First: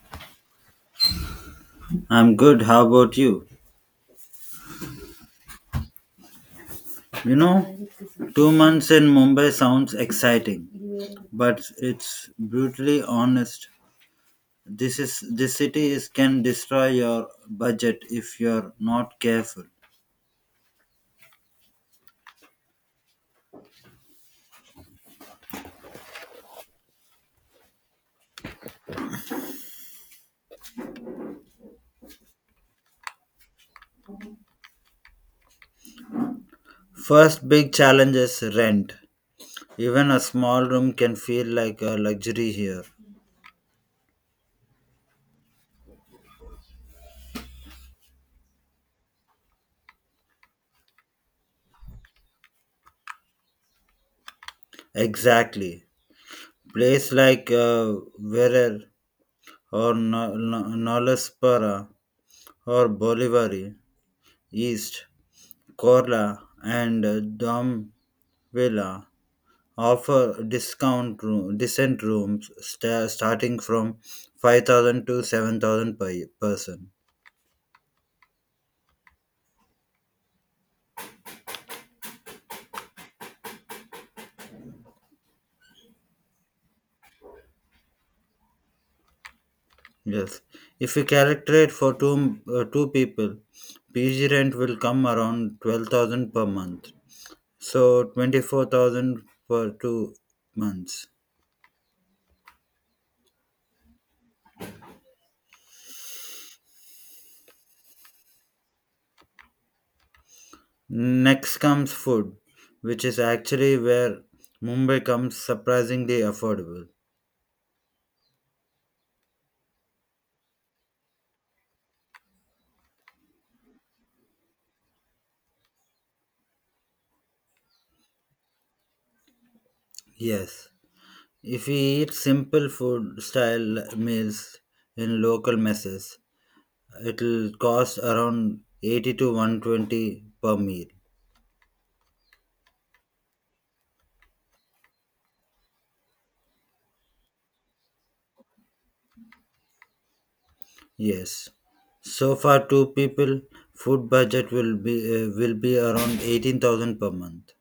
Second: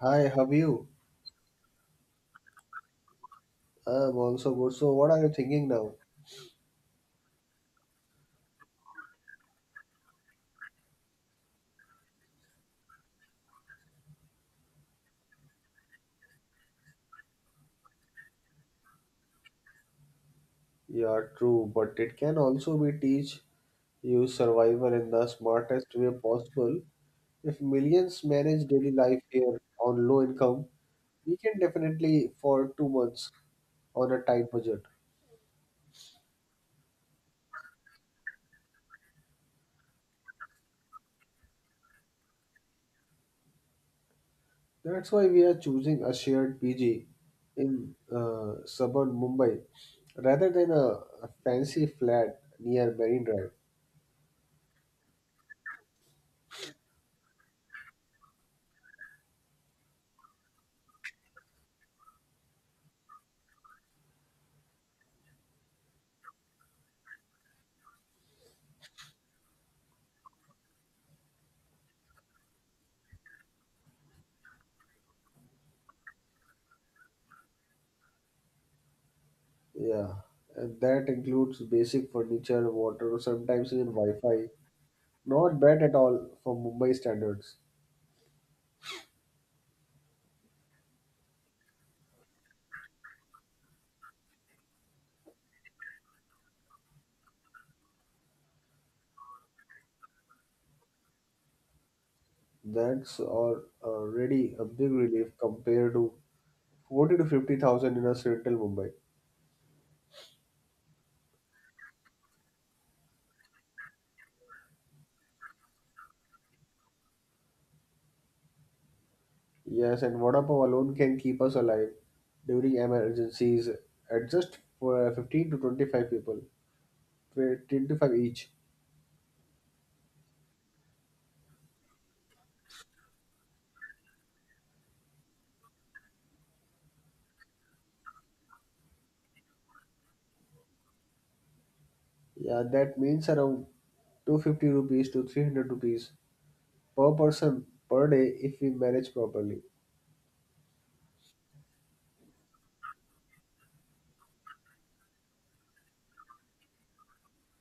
Hi, how are you? I'm good. How about you? I'm also good. So, what are you thinking now? You know, 2 months in Mumbai sounds exciting, but it's brutally honest. This city is can destroy your budget if you're not careful. Yeah, true, but it can also be teach you survival in the smartest way possible. If millions manage daily life here on low income, we can definitely for 2 months on a tight budget. First big challenge is rent. Even a small room can feel like a luxury here. That's why we are choosing a shared PG in suburban Mumbai rather than a fancy flat near Marine Drive. Exactly. Place like Verer or Nolaspara or Bolivari, East, Korla, and Dom villa offer decent rooms starting from 5,000 to 7,000 per person. Yeah, and that includes basic furniture, water, sometimes even Wi-Fi. Not bad at all for Mumbai standards. Yes. If we calculate for two people, PG rent will come around 12,000 per month. So 24,000 per 2 months. That's already a big relief compared to 40 to 50,000 in a central Mumbai. Next comes food, which is actually where Mumbai comes surprisingly affordable. Yes, and Vada Pav alone can keep us alive during emergencies at just for 15 to 25 people, 25 each. Yes. If we eat simple food style meals in local messes, it'll cost around 80 to 120 per meal. Yeah, that means around 250 rupees to 300 rupees per person per day if we manage properly. Yes. So far two people food budget will be around 18,000 per month.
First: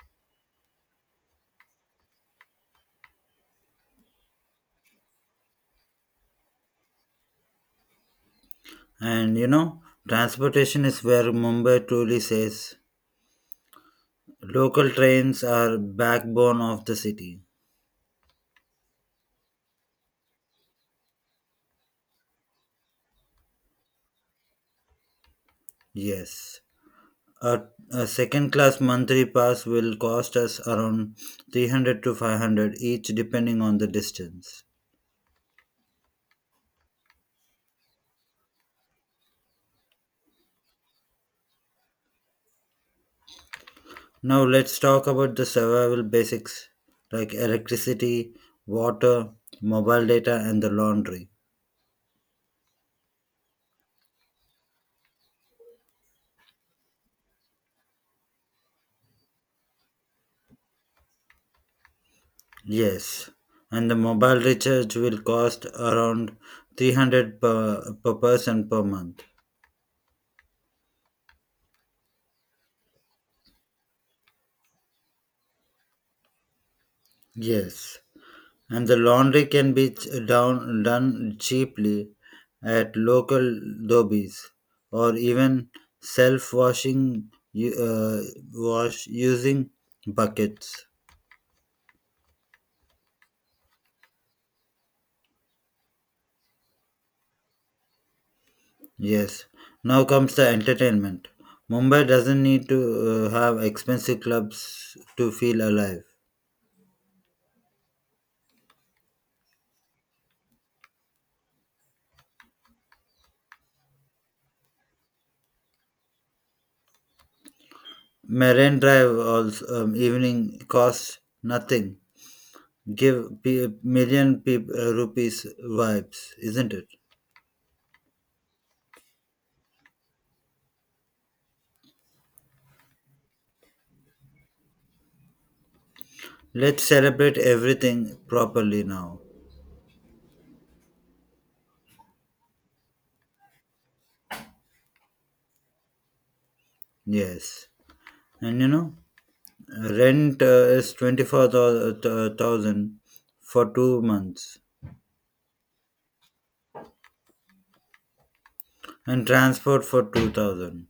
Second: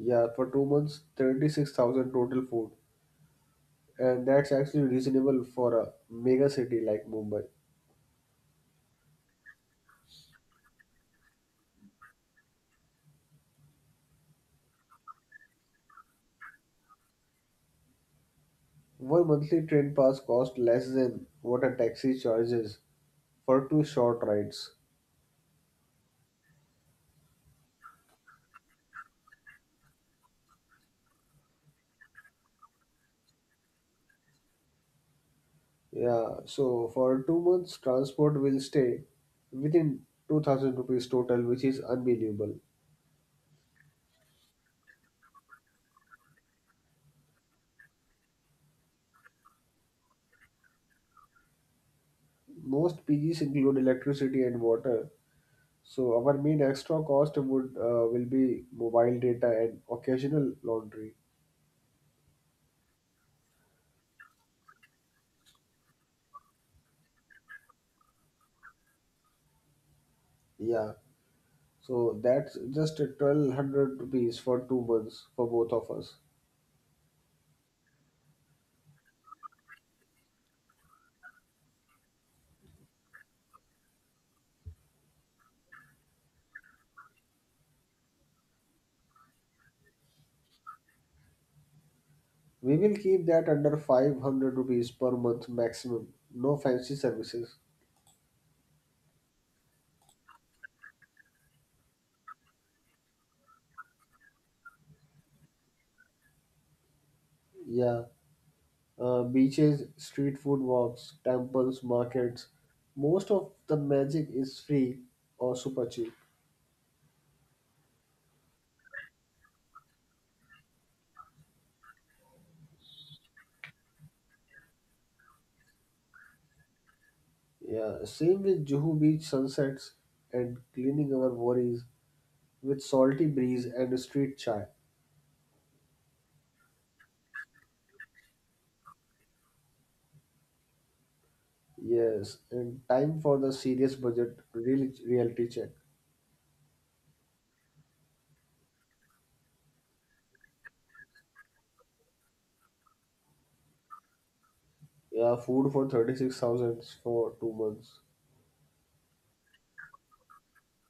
Yeah, for 2 months, 36,000 total food. And that's actually reasonable for a mega city like Mumbai. And transportation is where Mumbai truly says local trains are backbone of the city. One monthly train pass costs less than what a taxi charges for two short rides. Yes. A, a second class monthly pass will cost us around 300 to 500 each depending on the distance. Yeah, so for 2 months, transport will stay within 2,000 rupees total, which is unbelievable. Now let's talk about the survival basics like electricity, water, mobile data and the laundry. Most PGs include electricity and water, so our main extra cost would will be mobile data and occasional laundry. Yes, and the mobile recharge will cost around 300 per person per month. Yeah, so that's just 1,200 rupees for 2 months for both of us. Yes. And the laundry can be done cheaply at local dobbies or even self-washing u- uh, wash using buckets. We will keep that under 500 rupees per month maximum. No fancy services. Yes. Now comes the entertainment. Mumbai doesn't need to have expensive clubs to feel alive. Yeah. Beaches, street food walks, temples, markets. Most of the magic is free or super cheap. Marine Drive also evening costs nothing. Give million rupees vibes, isn't it? Yeah. Same with Juhu Beach sunsets and cleaning our worries with salty breeze and street chai. Let's celebrate everything properly now. Yes. And time for the serious budget reality check. Yes. And rent is 24,000 for 2 months Yeah, food for 36,000 for 2 months. and transport for 2,000.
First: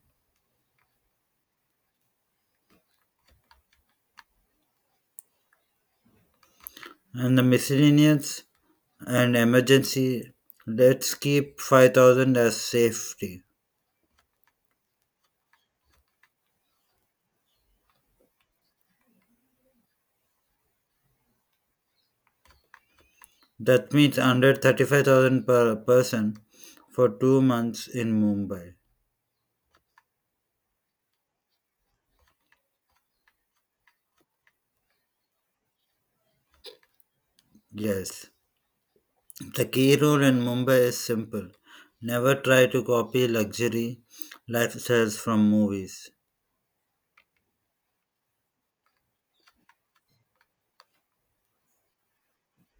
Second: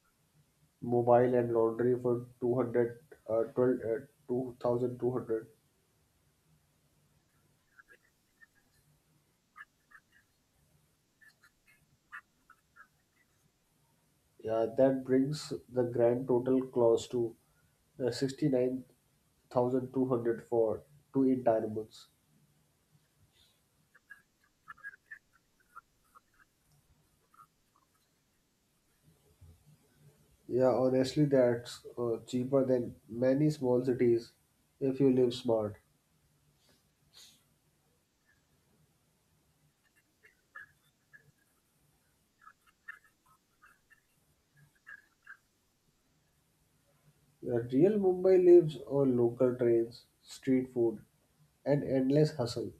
Mobile and laundry for 200, 12, 2,200. And the miscellaneous and emergency, let's keep 5,000 as safety. Yeah, that brings the grand total close to 69,200 for two entire months. That means under 35,000 per person for 2 months in Mumbai. Yeah, honestly, that's cheaper than many small cities if you live smart. Yes. The key rule in Mumbai is simple: never try to copy luxury lifestyles from movies. Yeah, real Mumbai lives on local trains, street food, and endless hustle.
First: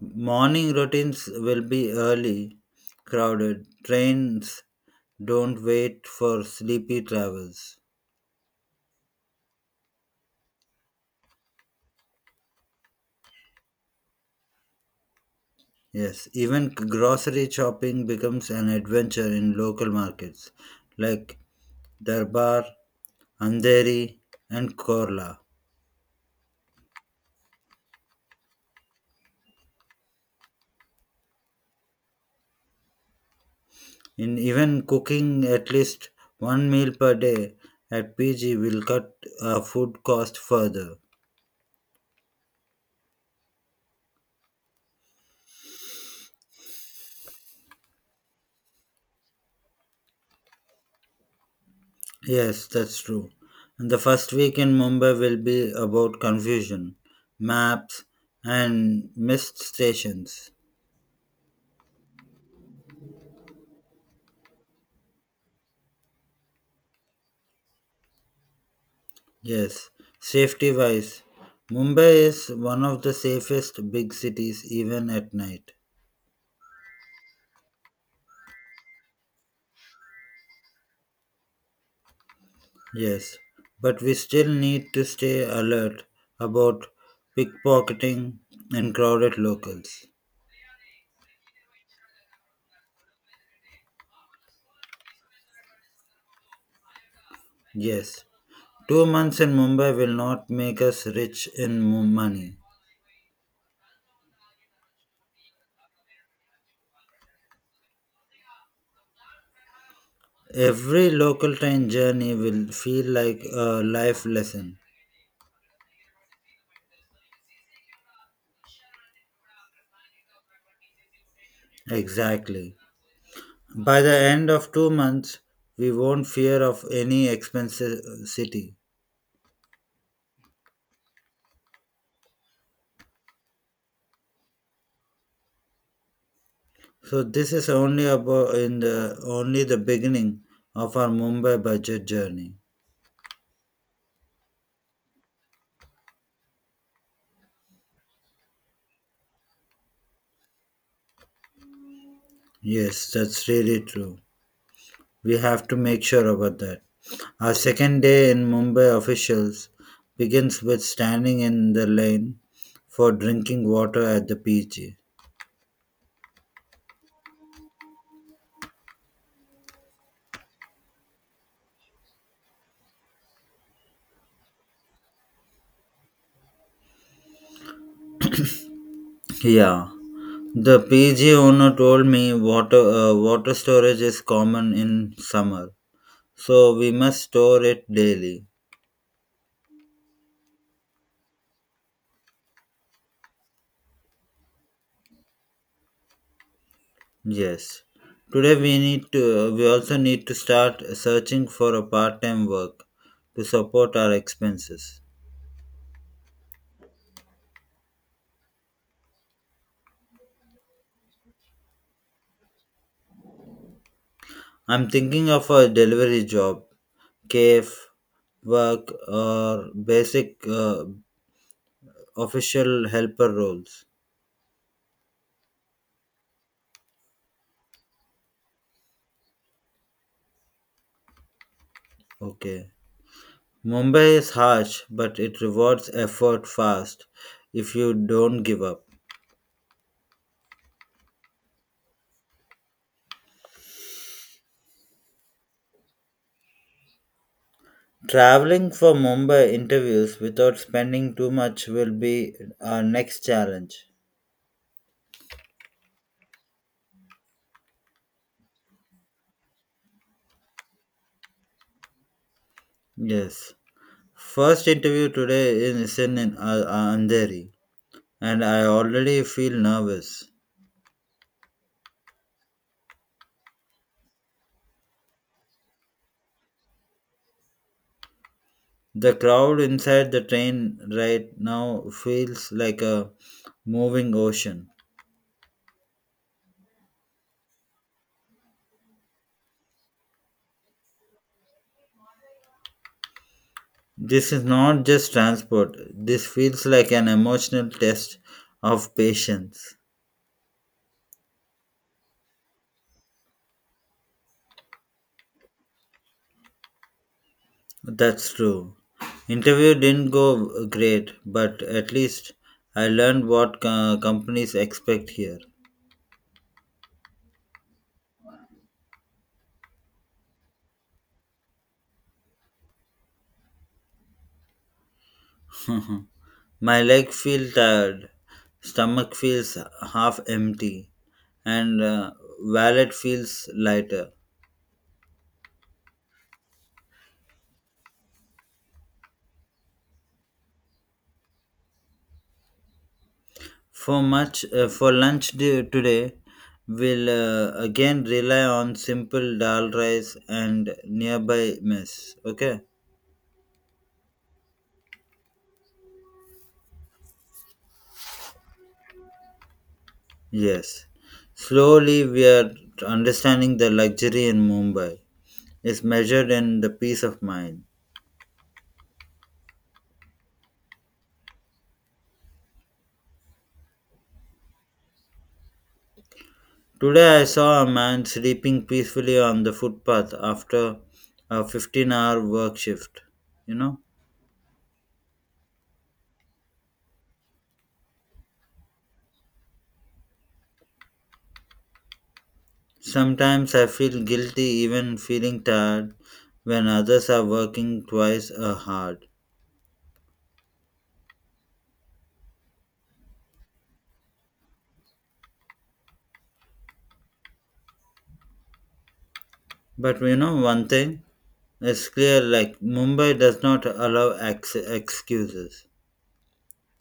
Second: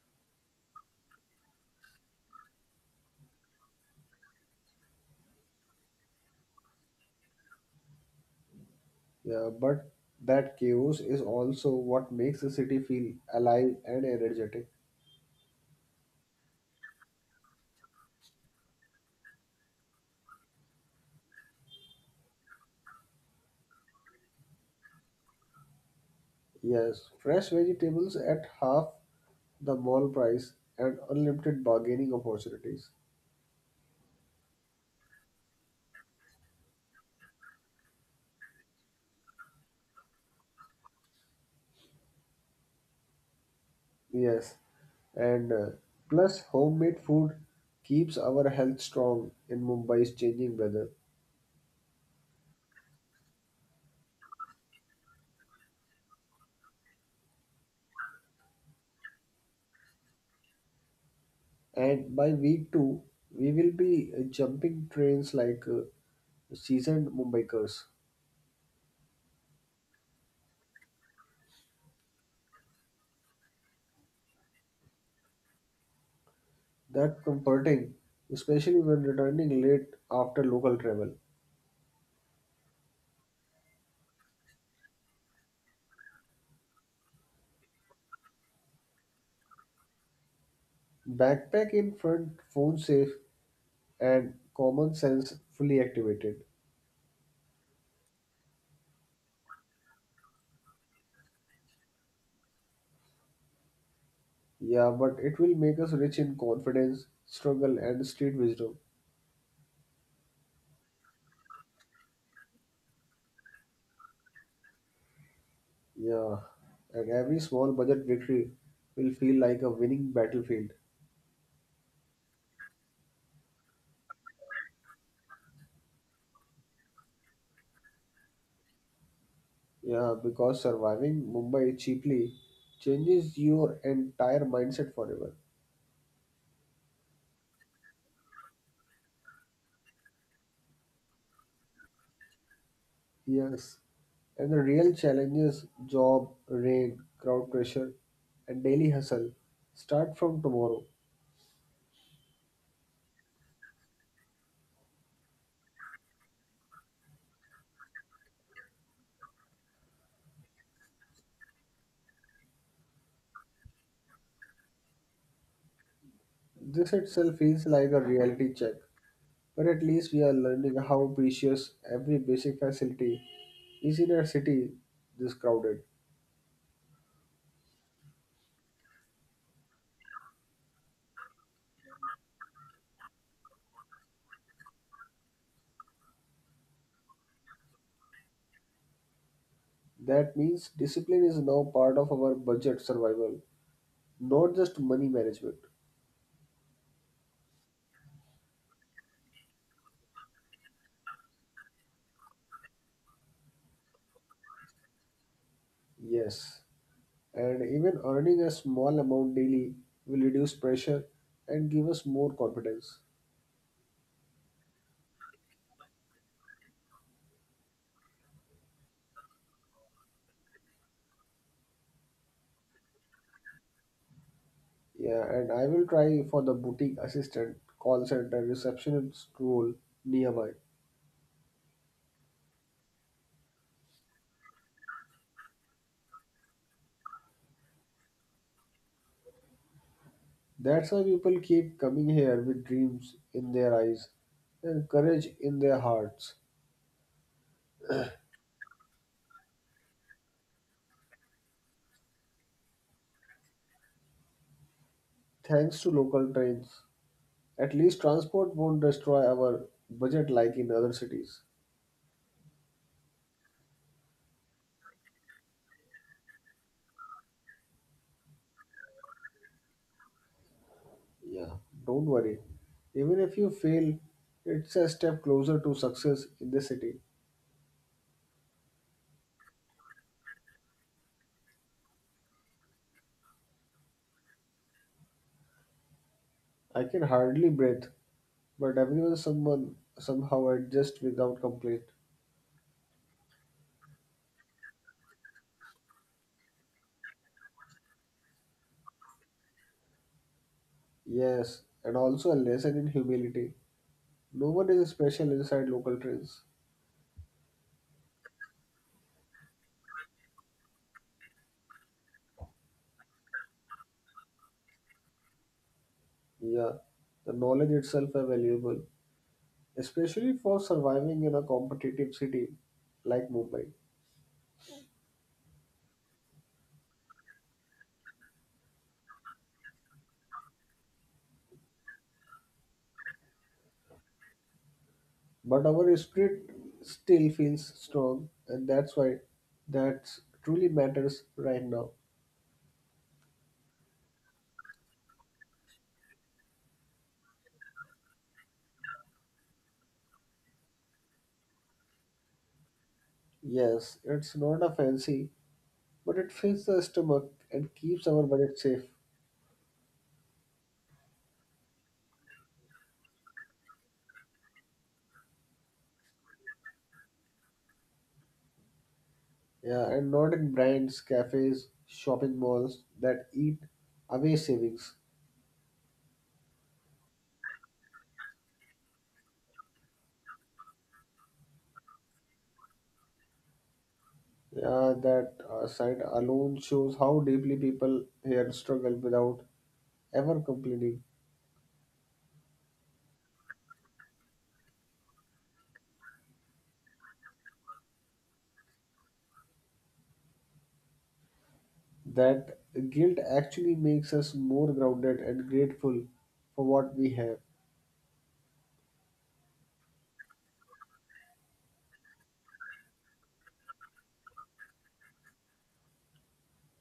Morning routines will be early, crowded. Trains don't wait for sleepy travelers. Yeah, but that chaos is also what makes the city feel alive and energetic. Yes, even grocery shopping becomes an adventure in local markets like Darbar, Andheri, and Korla. Yes, fresh vegetables at half the mall price and unlimited bargaining opportunities. In even cooking at least one meal per day at PG will cut food cost further. Yes, and plus homemade food keeps our health strong in Mumbai's changing weather. Yes, that's true. And the first week in Mumbai will be about confusion, maps, and missed stations. And by week two, we will be jumping trains like seasoned Mumbaikars. Yes, safety wise, Mumbai is one of the safest big cities even at night. That comforting, especially when returning late after local travel. Yes, but we still need to stay alert about pickpocketing and crowded locals. Backpack in front, phone safe, and common sense fully activated. Yes, 2 months in Mumbai will not make us rich in money. Yeah, but it will make us rich in confidence, struggle, and street wisdom. Every local train journey will feel like a life lesson. Yeah, and every small budget victory will feel like a winning battlefield. Exactly. By the end of 2 months, we won't fear of any expensive city. Yeah, because surviving Mumbai cheaply changes your entire mindset forever. So this is only about in the only the beginning of our Mumbai budget journey. Yes, and the real challenges job, rain, crowd pressure, and daily hustle start from tomorrow. Yes, that's really true. We have to make sure about that. Our second day in Mumbai officials begins with standing in the line for drinking water at the PG. This itself feels like a reality check, but at least we are learning how precious every basic facility is in a city this crowded. Yeah, the PG owner told me water storage is common in summer, so we must store it daily. That means discipline is now part of our budget survival, not just money management. Yes. Today we need to start searching for a part-time work to support our expenses. Yes, and even earning a small amount daily will reduce pressure and give us more confidence. I'm thinking of a delivery job cave work or basic official helper roles. Yeah, and I will try for the boutique assistant, call center, receptionist role near mine. Okay. Mumbai is harsh, but it rewards effort fast if you don't give up. That's why people keep coming here with dreams in their eyes and courage in their hearts. Traveling for Mumbai interviews without spending too much will be our next challenge. Thanks to local trains, at least transport won't destroy our budget like in other cities. Yes. First interview today is in Andheri, and I already feel nervous. Yeah, don't worry. Even if you fail, it's a step closer to success in the city. The crowd inside the train right now feels like a moving ocean. I can hardly breathe, but everyone someone somehow adjust without complaint. This is not just transport, this feels like an emotional test of patience. Yes, and also a lesson in humility. No one is special inside local trains. That's true. Interview didn't go great, but at least I learned what companies expect here. Yeah, the knowledge itself is valuable, especially for surviving in a competitive city like Mumbai. My leg feels tired, stomach feels half empty, and wallet feels lighter. But our spirit still feels strong, and that's why that truly matters right now. For much for lunch day, today, we'll again rely on simple dal rice and nearby mess. Okay. Yes, it's not a fancy, but it fills the stomach and keeps our budget safe. Yes. Slowly, we are understanding the luxury in Mumbai is measured in the peace of mind. Yeah, and not in brands, cafes, shopping malls that eat away savings. Today, I saw a man sleeping peacefully on the footpath after a 15-hour work shift. You know? Yeah, that side alone shows how deeply people here struggle without ever complaining. Sometimes I feel guilty even feeling tired when others are working twice as hard. That guilt actually makes us more grounded and grateful for what we have. But you know one thing, it's clear like Mumbai does not allow excuses.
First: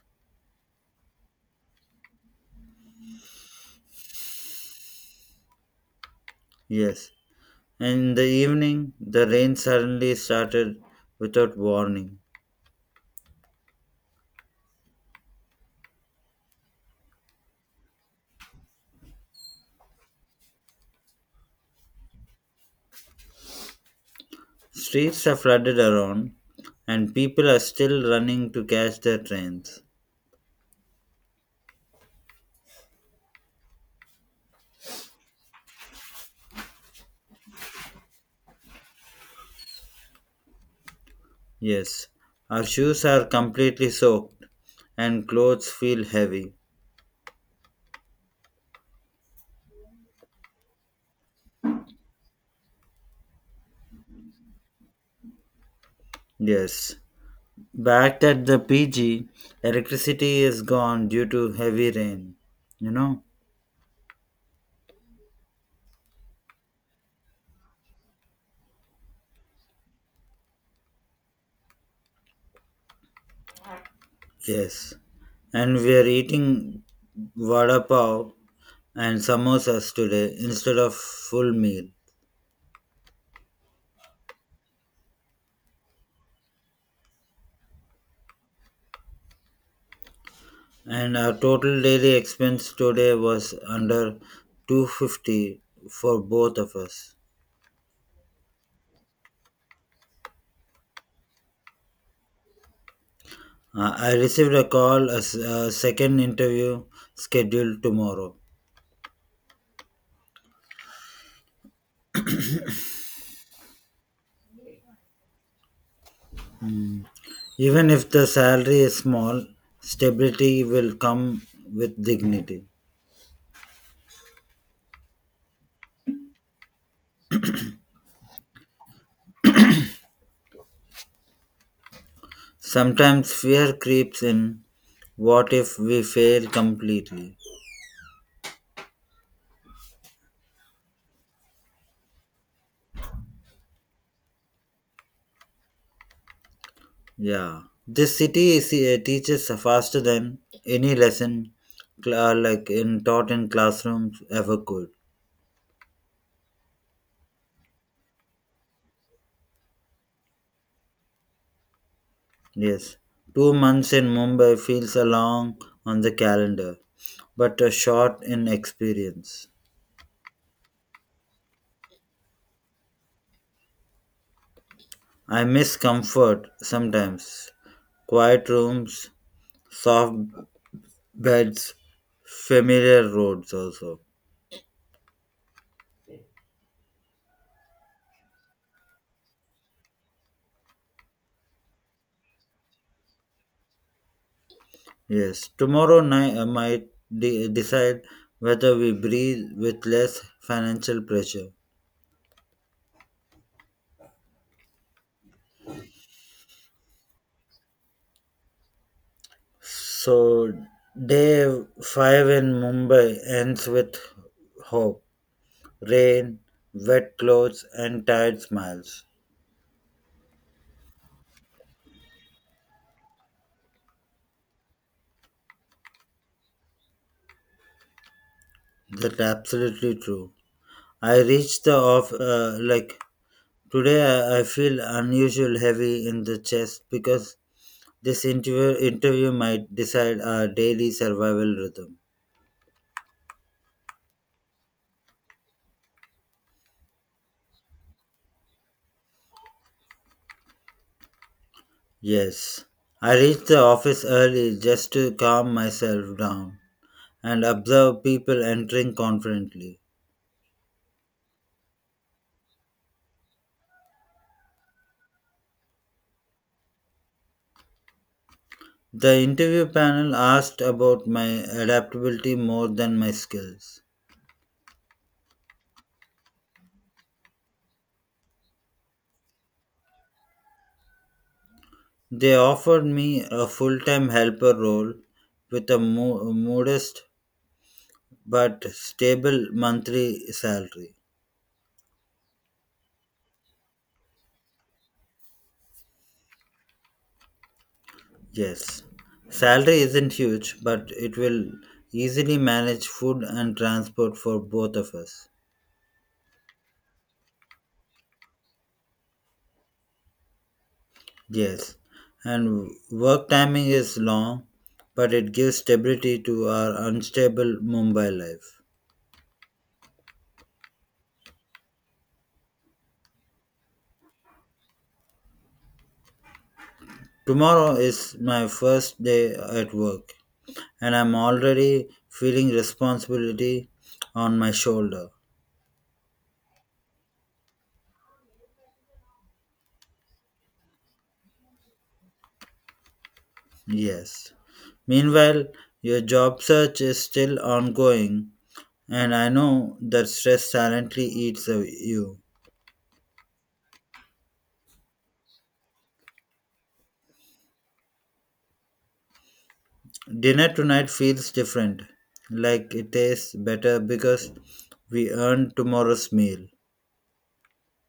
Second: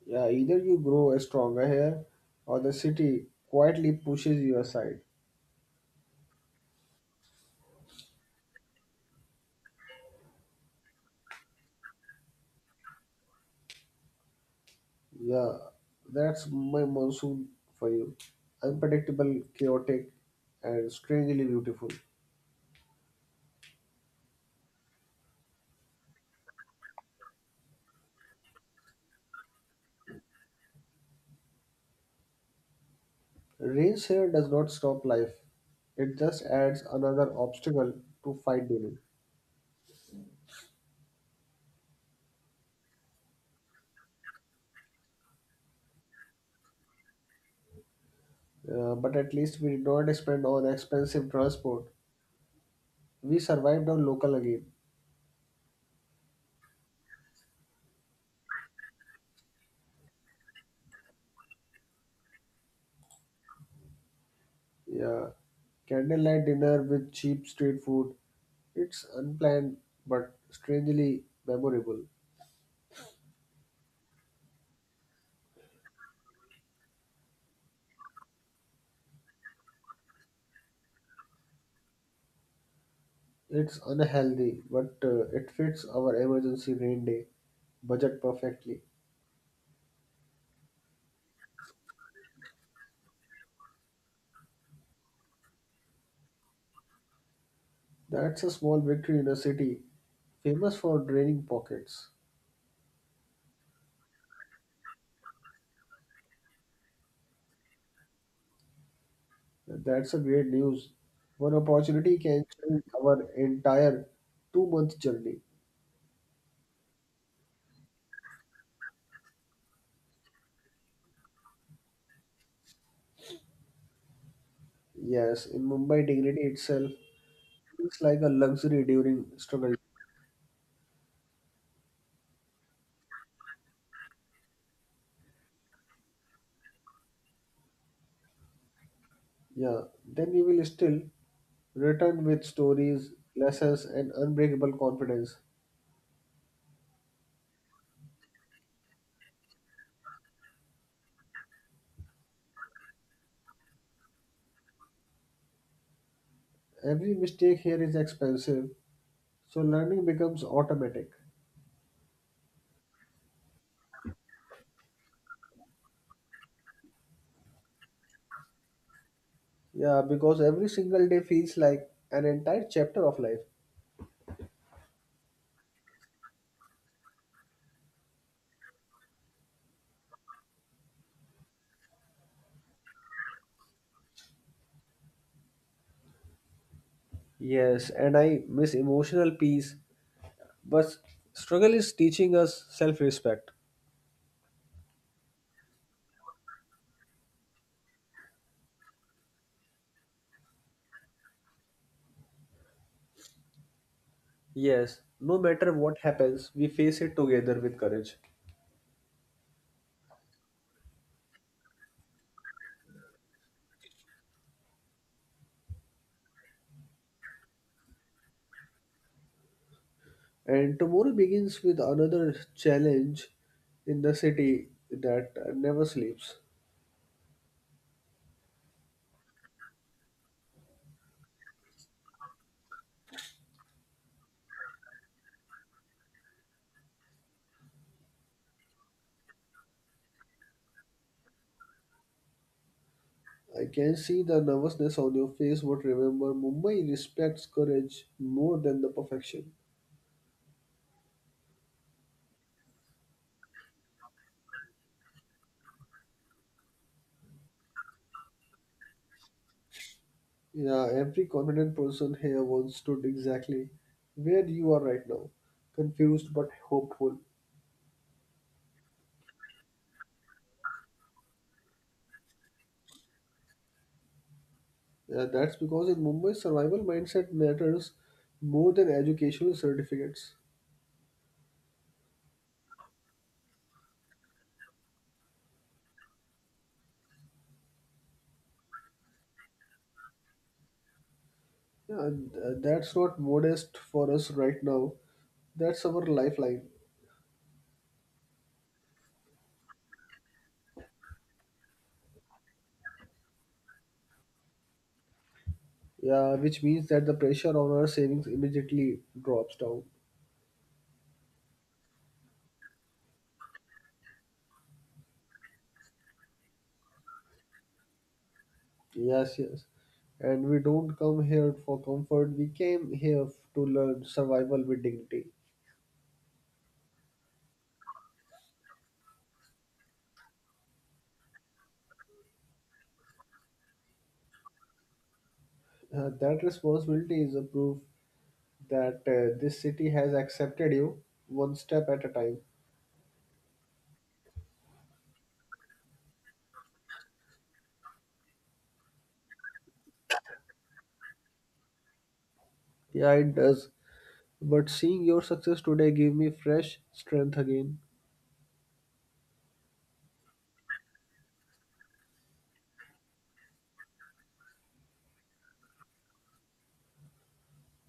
Yeah, either you grow stronger here or the city quietly pushes you aside. Yes. And in the evening, the rain suddenly started without warning. Yeah, that's my monsoon for you. Unpredictable, chaotic, and strangely beautiful. Streets are flooded around, and people are still running to catch their trains. Race here does not stop life, it just adds another obstacle to fight during. Yes. Our shoes are completely soaked, and clothes feel heavy. But at least we did not spend on expensive transport. We survived on local again. Yes. Back at the PG, electricity is gone due to heavy rain. You know? Yeah, candlelight dinner with cheap street food. It's unplanned but strangely memorable. Yes. And we are eating vada pav and samosas today instead of full meal. It's unhealthy, but it fits our emergency rain day budget perfectly. And our total daily expense today was under 250 for both of us. That's a small victory in a city famous for draining pockets. I received a call as a second interview scheduled tomorrow. That's a great news. One opportunity can change our entire 2 month journey. Even if the salary is small, stability will come with dignity. Yes, in Mumbai, dignity itself feels like a luxury during struggle. Sometimes fear creeps in. What if we fail completely? Yeah, then you will still return with stories, lessons, and unbreakable confidence. Yeah. This city teaches faster than any lesson like in taught in classrooms ever could. Every mistake here is expensive, so learning becomes automatic. Yes. 2 months in Mumbai feels a long on the calendar, but a short in experience. Yeah, because every single day feels like an entire chapter of life. I miss comfort sometimes. Quiet rooms, soft beds, familiar roads also. Yes, and I miss emotional peace. But struggle is teaching us self respect. Yes, tomorrow night I might decide whether we breathe with less financial pressure. Yes, no matter what happens, we face it together with courage. So, day five in Mumbai ends with hope, rain, wet clothes, and tired smiles. And tomorrow begins with another challenge in the city that never sleeps. That's absolutely true. I reached the off like today. I feel unusual heavy in the chest because this interview might decide our daily survival rhythm. I can see the nervousness on your face, but remember, Mumbai respects courage more than the perfection. Yes, I reached the office early just to calm myself down and observe people entering confidently. Yeah, every confident person here once stood exactly where you are right now, confused but hopeful. The interview panel asked about my adaptability more than my skills. That's because in Mumbai, survival mindset matters more than educational certificates. They offered me a full time helper role with a modest but stable monthly salary. Yeah, that's not modest for us right now. That's our lifeline. Yes, salary isn't huge, but it will easily manage food and transport for both of us. Yeah, which means that the pressure on our savings immediately drops down. Yes, and work timing is long, but it gives stability to our unstable Mumbai life. Yes, yes. And we don't come here for comfort. We came here to learn survival with dignity. Tomorrow is my first day at work, and I'm already feeling responsibility on my shoulder. That responsibility is a proof that this city has accepted you one step at a time. Yes. Meanwhile, your job search is still ongoing, and I know that stress silently eats away you. Yeah, it does. But seeing your success today gave me fresh strength again. Dinner tonight feels different, like it tastes better because we earned tomorrow's meal.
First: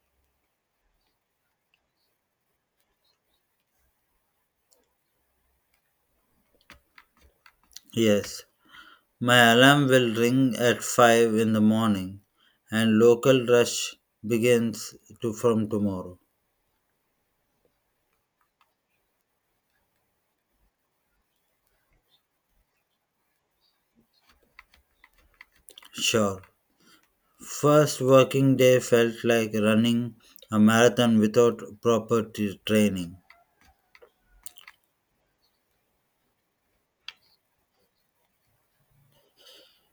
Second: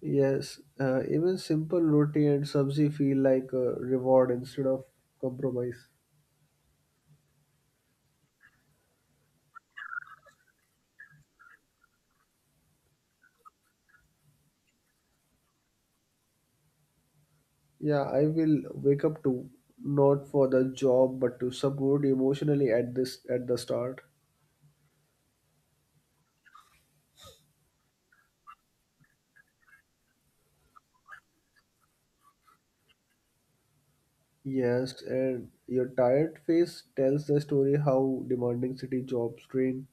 Yes, even simple roti and sabzi feel like a reward instead of compromise. Yes, my alarm will ring at 5 in the morning and local rush begins to from tomorrow. Yeah, I will wake up to not for the job but to support emotionally at the start. Sure. First working day felt like running a marathon without proper training. Yes, and your tired face tells the story how demanding city jobs drain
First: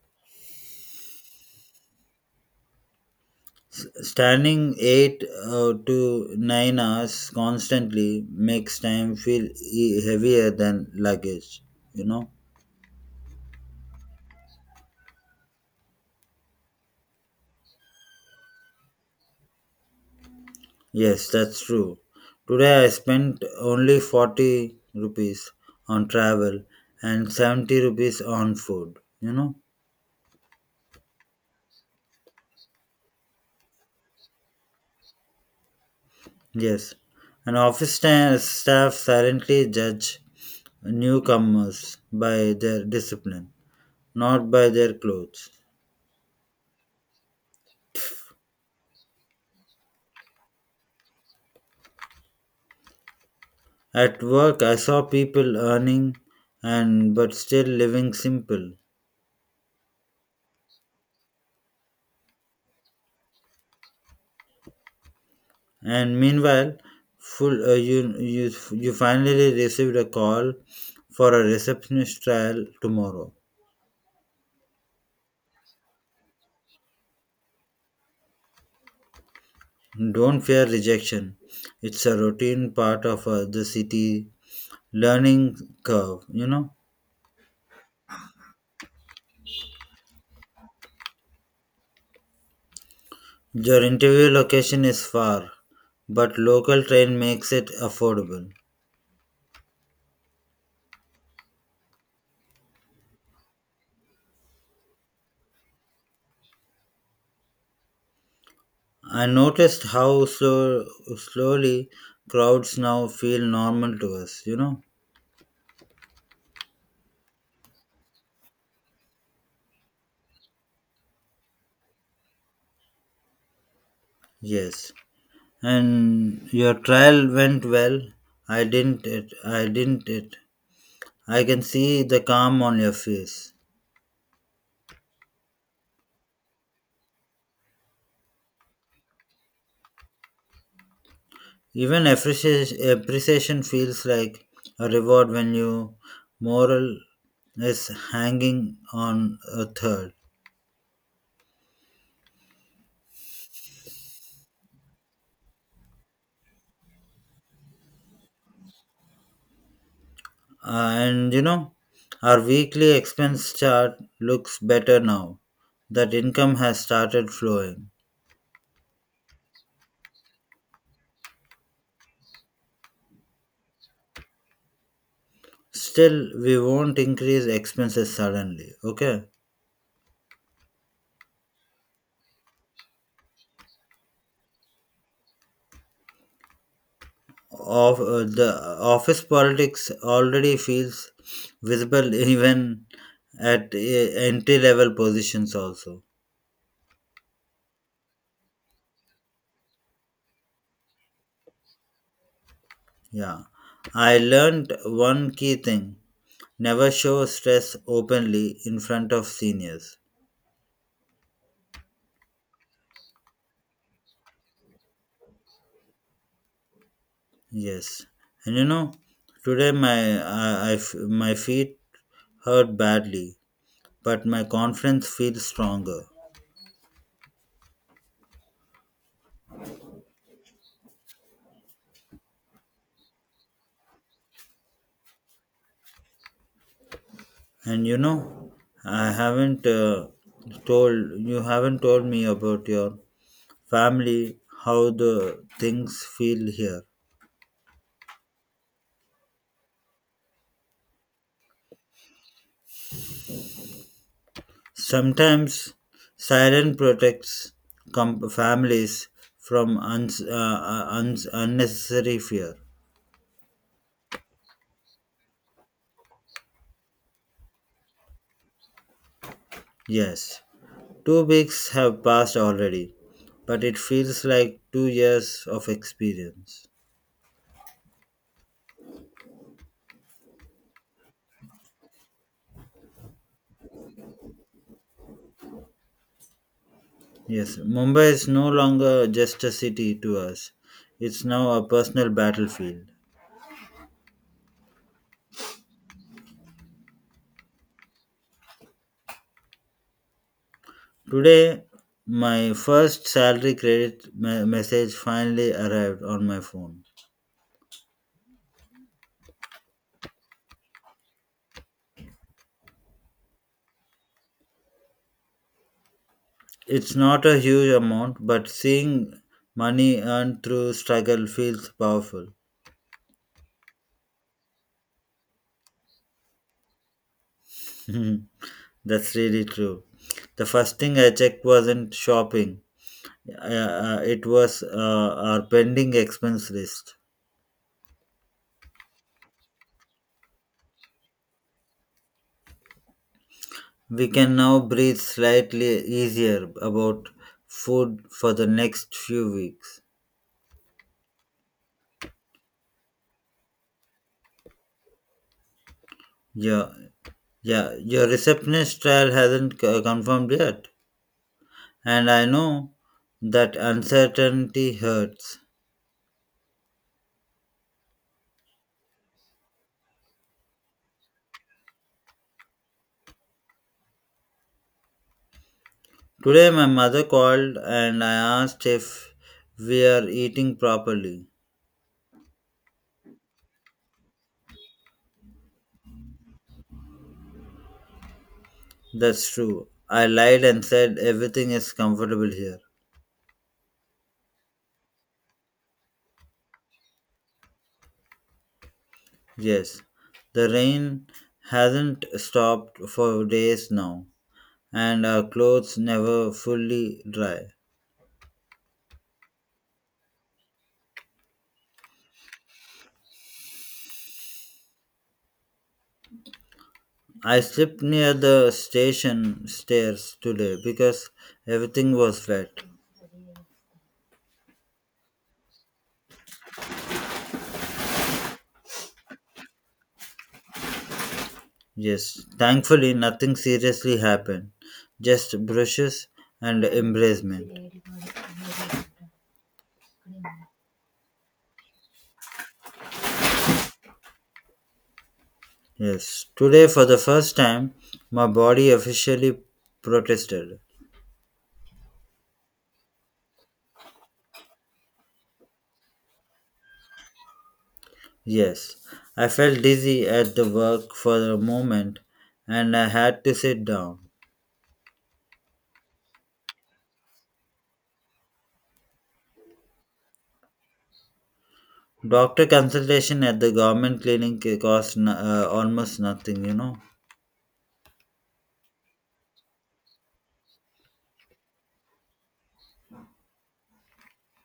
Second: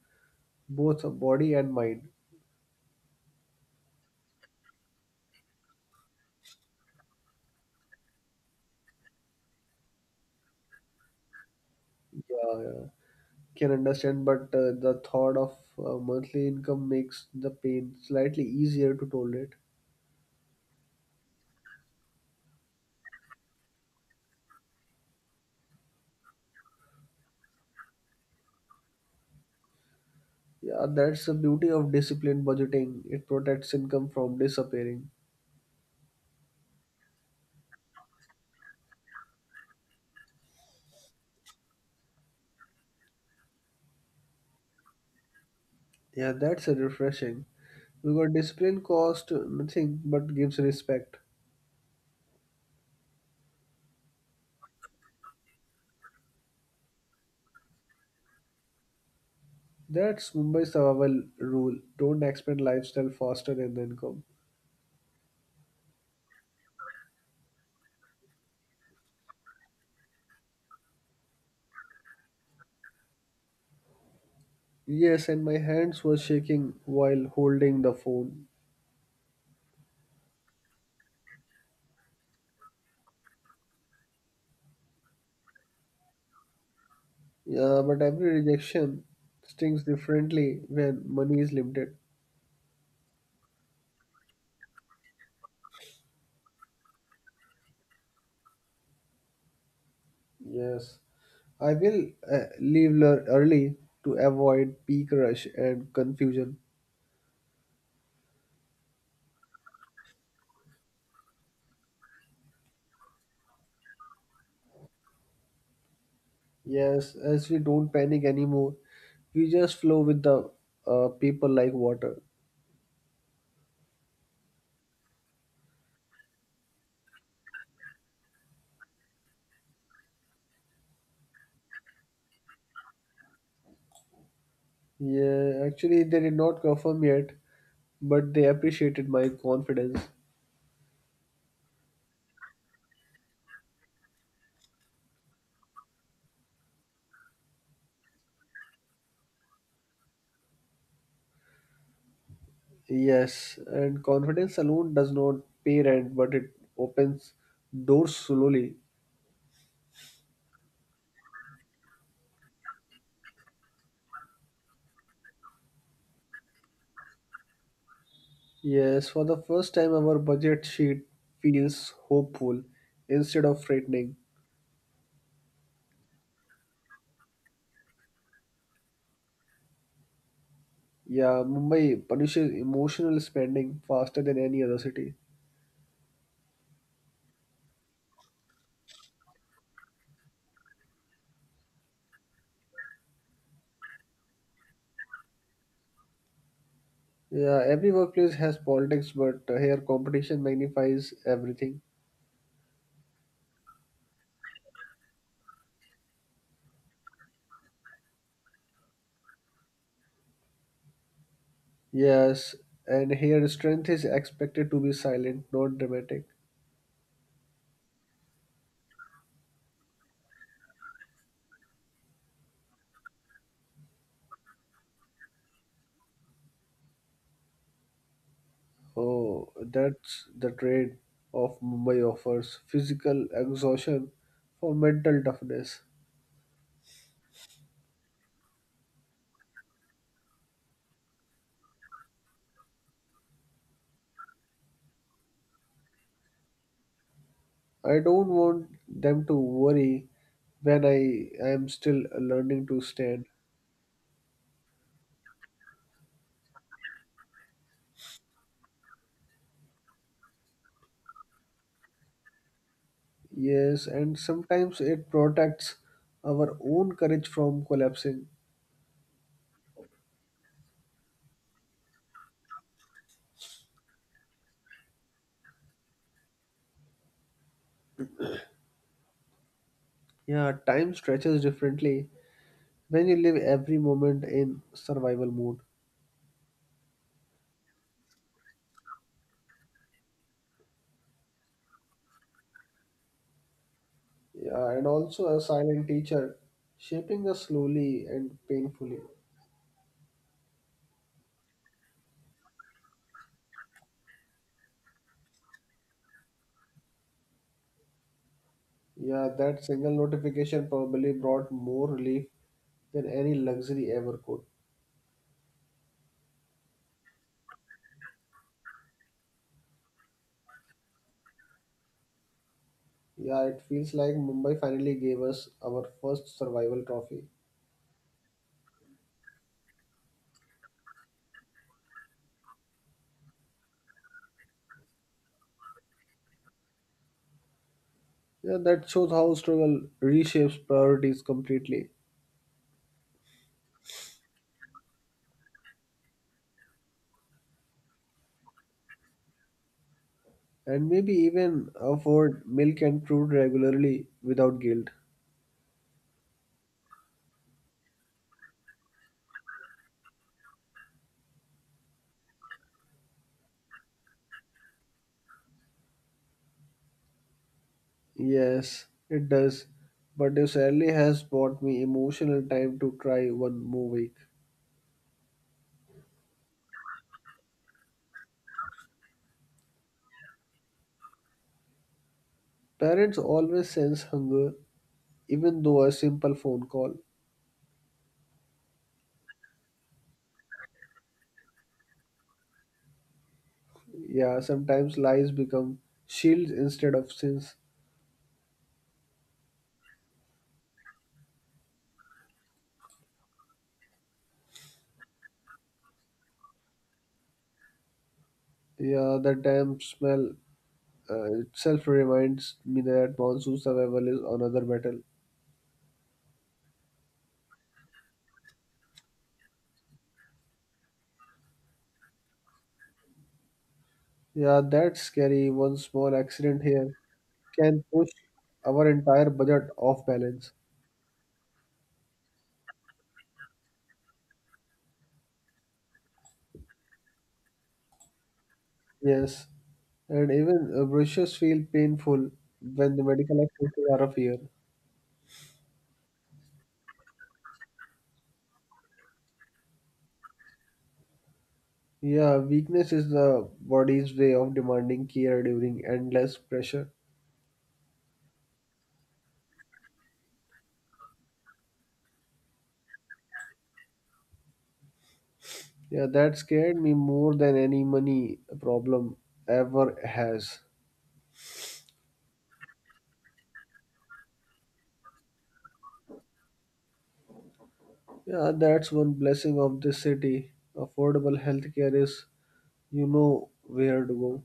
both body and mind. Standing 8 to 9 hours constantly makes time feel heavier than luggage, you know? Yeah, yeah. Can understand, but the thought of monthly income makes the pain slightly easier to tolerate. Yes, that's true. Today I spent only 40 rupees on travel and 70 rupees on food, you know? Yeah, that's the beauty of disciplined budgeting. It protects income from disappearing. Yes. And office staff silently judge newcomers by their discipline, not by their clothes. Yeah, that's a refreshing. Because discipline costs nothing but gives respect. At work, I saw people earning and but still living simple. That's Mumbai's survival rule. Don't expand lifestyle faster than the income. And meanwhile, full you finally received a call for a receptionist trial tomorrow. Yes, and my hands were shaking while holding the phone. Don't fear rejection. It's a routine part of the city learning curve, you know. Yeah, but every rejection stings differently when money is limited. Your interview location is far, but local train makes it affordable. Yes, I will leave early to avoid peak rush and confusion. I noticed how slowly crowds now feel normal to us, you know? Yes, as we don't panic anymore, we just flow with the people like water. Yes. And your trial went well. I didn't it. I can see the calm on your face. Yeah, actually, they did not confirm yet, but they appreciated my confidence. Even appreciation feels like a reward when your moral is hanging on a third. Yes, and confidence alone does not pay rent, but it opens doors slowly. And our weekly expense chart looks better now that income has started flowing. Yes, for the first time, our budget sheet feels hopeful instead of frightening. Still, we won't increase expenses suddenly, okay? Yeah, Mumbai punishes emotional spending faster than any other city. Of the office politics already feels visible even at entry level positions also. Yeah, every workplace has politics, but here competition magnifies everything. Yeah. I learned one key thing. Never show stress openly in front of seniors. Yes, and here strength is expected to be silent, not dramatic. Yes, and today my my feet hurt badly, but my confidence feels stronger. Oh, that's the trade of Mumbai offers physical exhaustion for mental toughness. And I haven't told you haven't told me about your family, how the things feel here. I don't want them to worry when I am still learning to stand. Sometimes silence protects families from unnecessary fear. Yes, and sometimes it protects our own courage from collapsing. Yes, 2 weeks have passed already, but it feels like 2 years of experience. Yeah, time stretches differently when you live every moment in survival mode. Yes, Mumbai is no longer just a city to us, it's now a personal battlefield. Yeah, and also a silent teacher shaping us slowly and painfully. Today, my first salary credit message finally arrived on my phone. Yeah, that single notification probably brought more relief than any luxury ever could. It's not a huge amount, but seeing money earned through struggle feels powerful. Yeah, it feels like Mumbai finally gave us our first survival trophy. That's really true. The first thing I checked wasn't shopping. It was our pending expense list. Yeah, that shows how struggle reshapes priorities completely. We can now breathe slightly easier about food for the next few weeks. And maybe even afford milk and fruit regularly without guilt. Yeah, yeah, your receptionist trial hasn't confirmed yet, and I know that uncertainty hurts. Yes, it does. But if Sally has bought me emotional time to try one more week. Today, my mother called and I asked if we are eating properly. Parents always sense hunger, even though a simple phone call. That's true. I lied and said everything is comfortable here. Yeah, sometimes lies become shields instead of sins. Yes, the rain hasn't stopped for days now, and our clothes never fully dry. Yeah, the damn smell itself reminds me that monsoon survival is another battle. I slipped near the station stairs today because everything was wet. Yeah, that's scary. One small accident here can push our entire budget off balance. Yes, thankfully nothing seriously happened, just brushes and embracement. Yes, and even brushes feel painful when the medical expenses are up here. Yes, today for the first time, my body officially protested. Yeah, weakness is the body's way of demanding care during endless pressure. Yes, I felt dizzy at the work for a moment and I had to sit down. Yeah, that scared me more than any money problem ever has. Doctor consultation at the government clinic cost almost nothing. Yeah, that's one blessing of this city. Affordable healthcare is you know where to go.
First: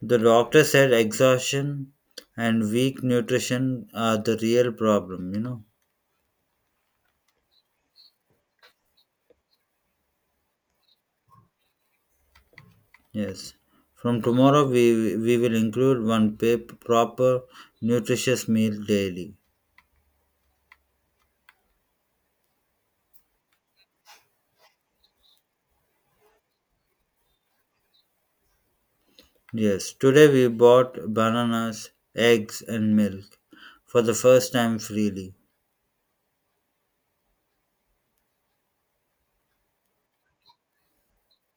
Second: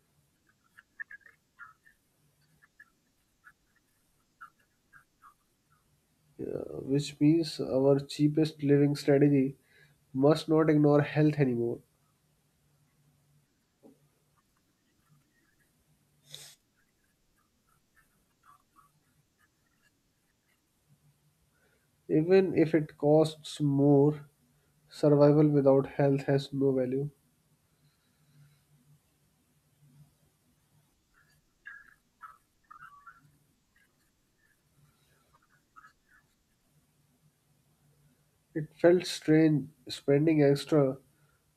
The doctor said exhaustion and weak nutrition are the real problem. Which means our cheapest living strategy must not ignore health anymore. Yes. From tomorrow, we will include one proper nutritious meal daily. Even if it costs more, survival without health has no value. Yes, today we bought bananas, eggs, and milk for the first time freely. It felt strange spending extra,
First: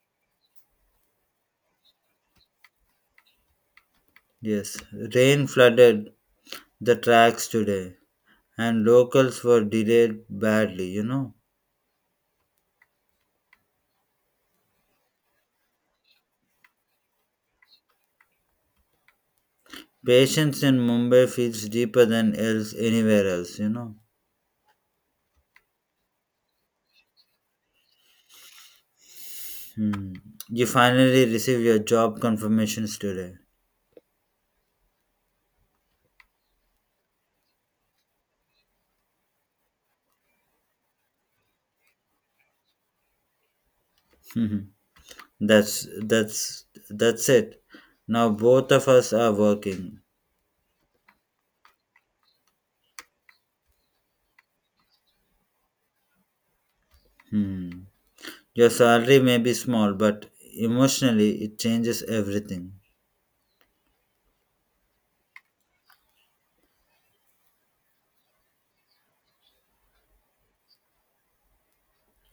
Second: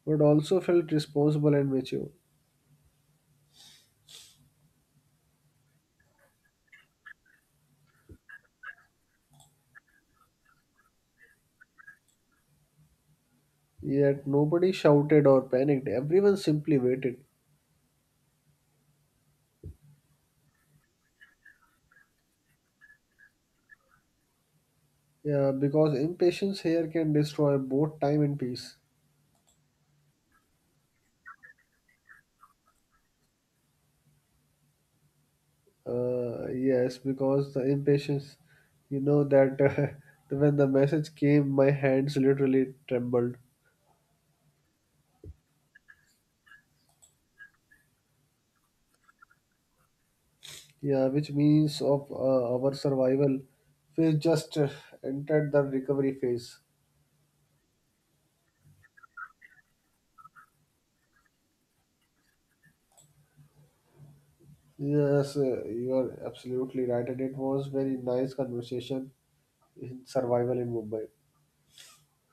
but also felt responsible and mature. Yes, rain flooded the tracks today and locals were delayed badly. Yet nobody shouted or panicked, everyone simply waited. Patience in Mumbai feels deeper than else anywhere else. Yeah, because impatience here can destroy both time and peace. Hmm. You finally receive your job confirmations today. Yes, because the impatience, you know that when the message came, my hands literally trembled. Mhm. That's it. Now both of us are working. Yeah, which means of our survival phase just entered the recovery phase. Hmm. Your salary may be small, but emotionally it changes everything. Yes, you are absolutely right, and it was very nice conversation in survival in Mumbai.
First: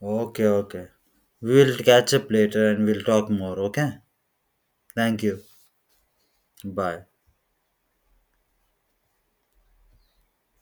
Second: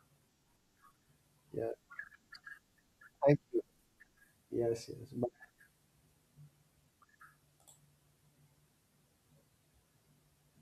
Okay, okay. We Yeah, will catch up later and we'll talk thank more, you. okay? Yes, Thank you. yes. Bye.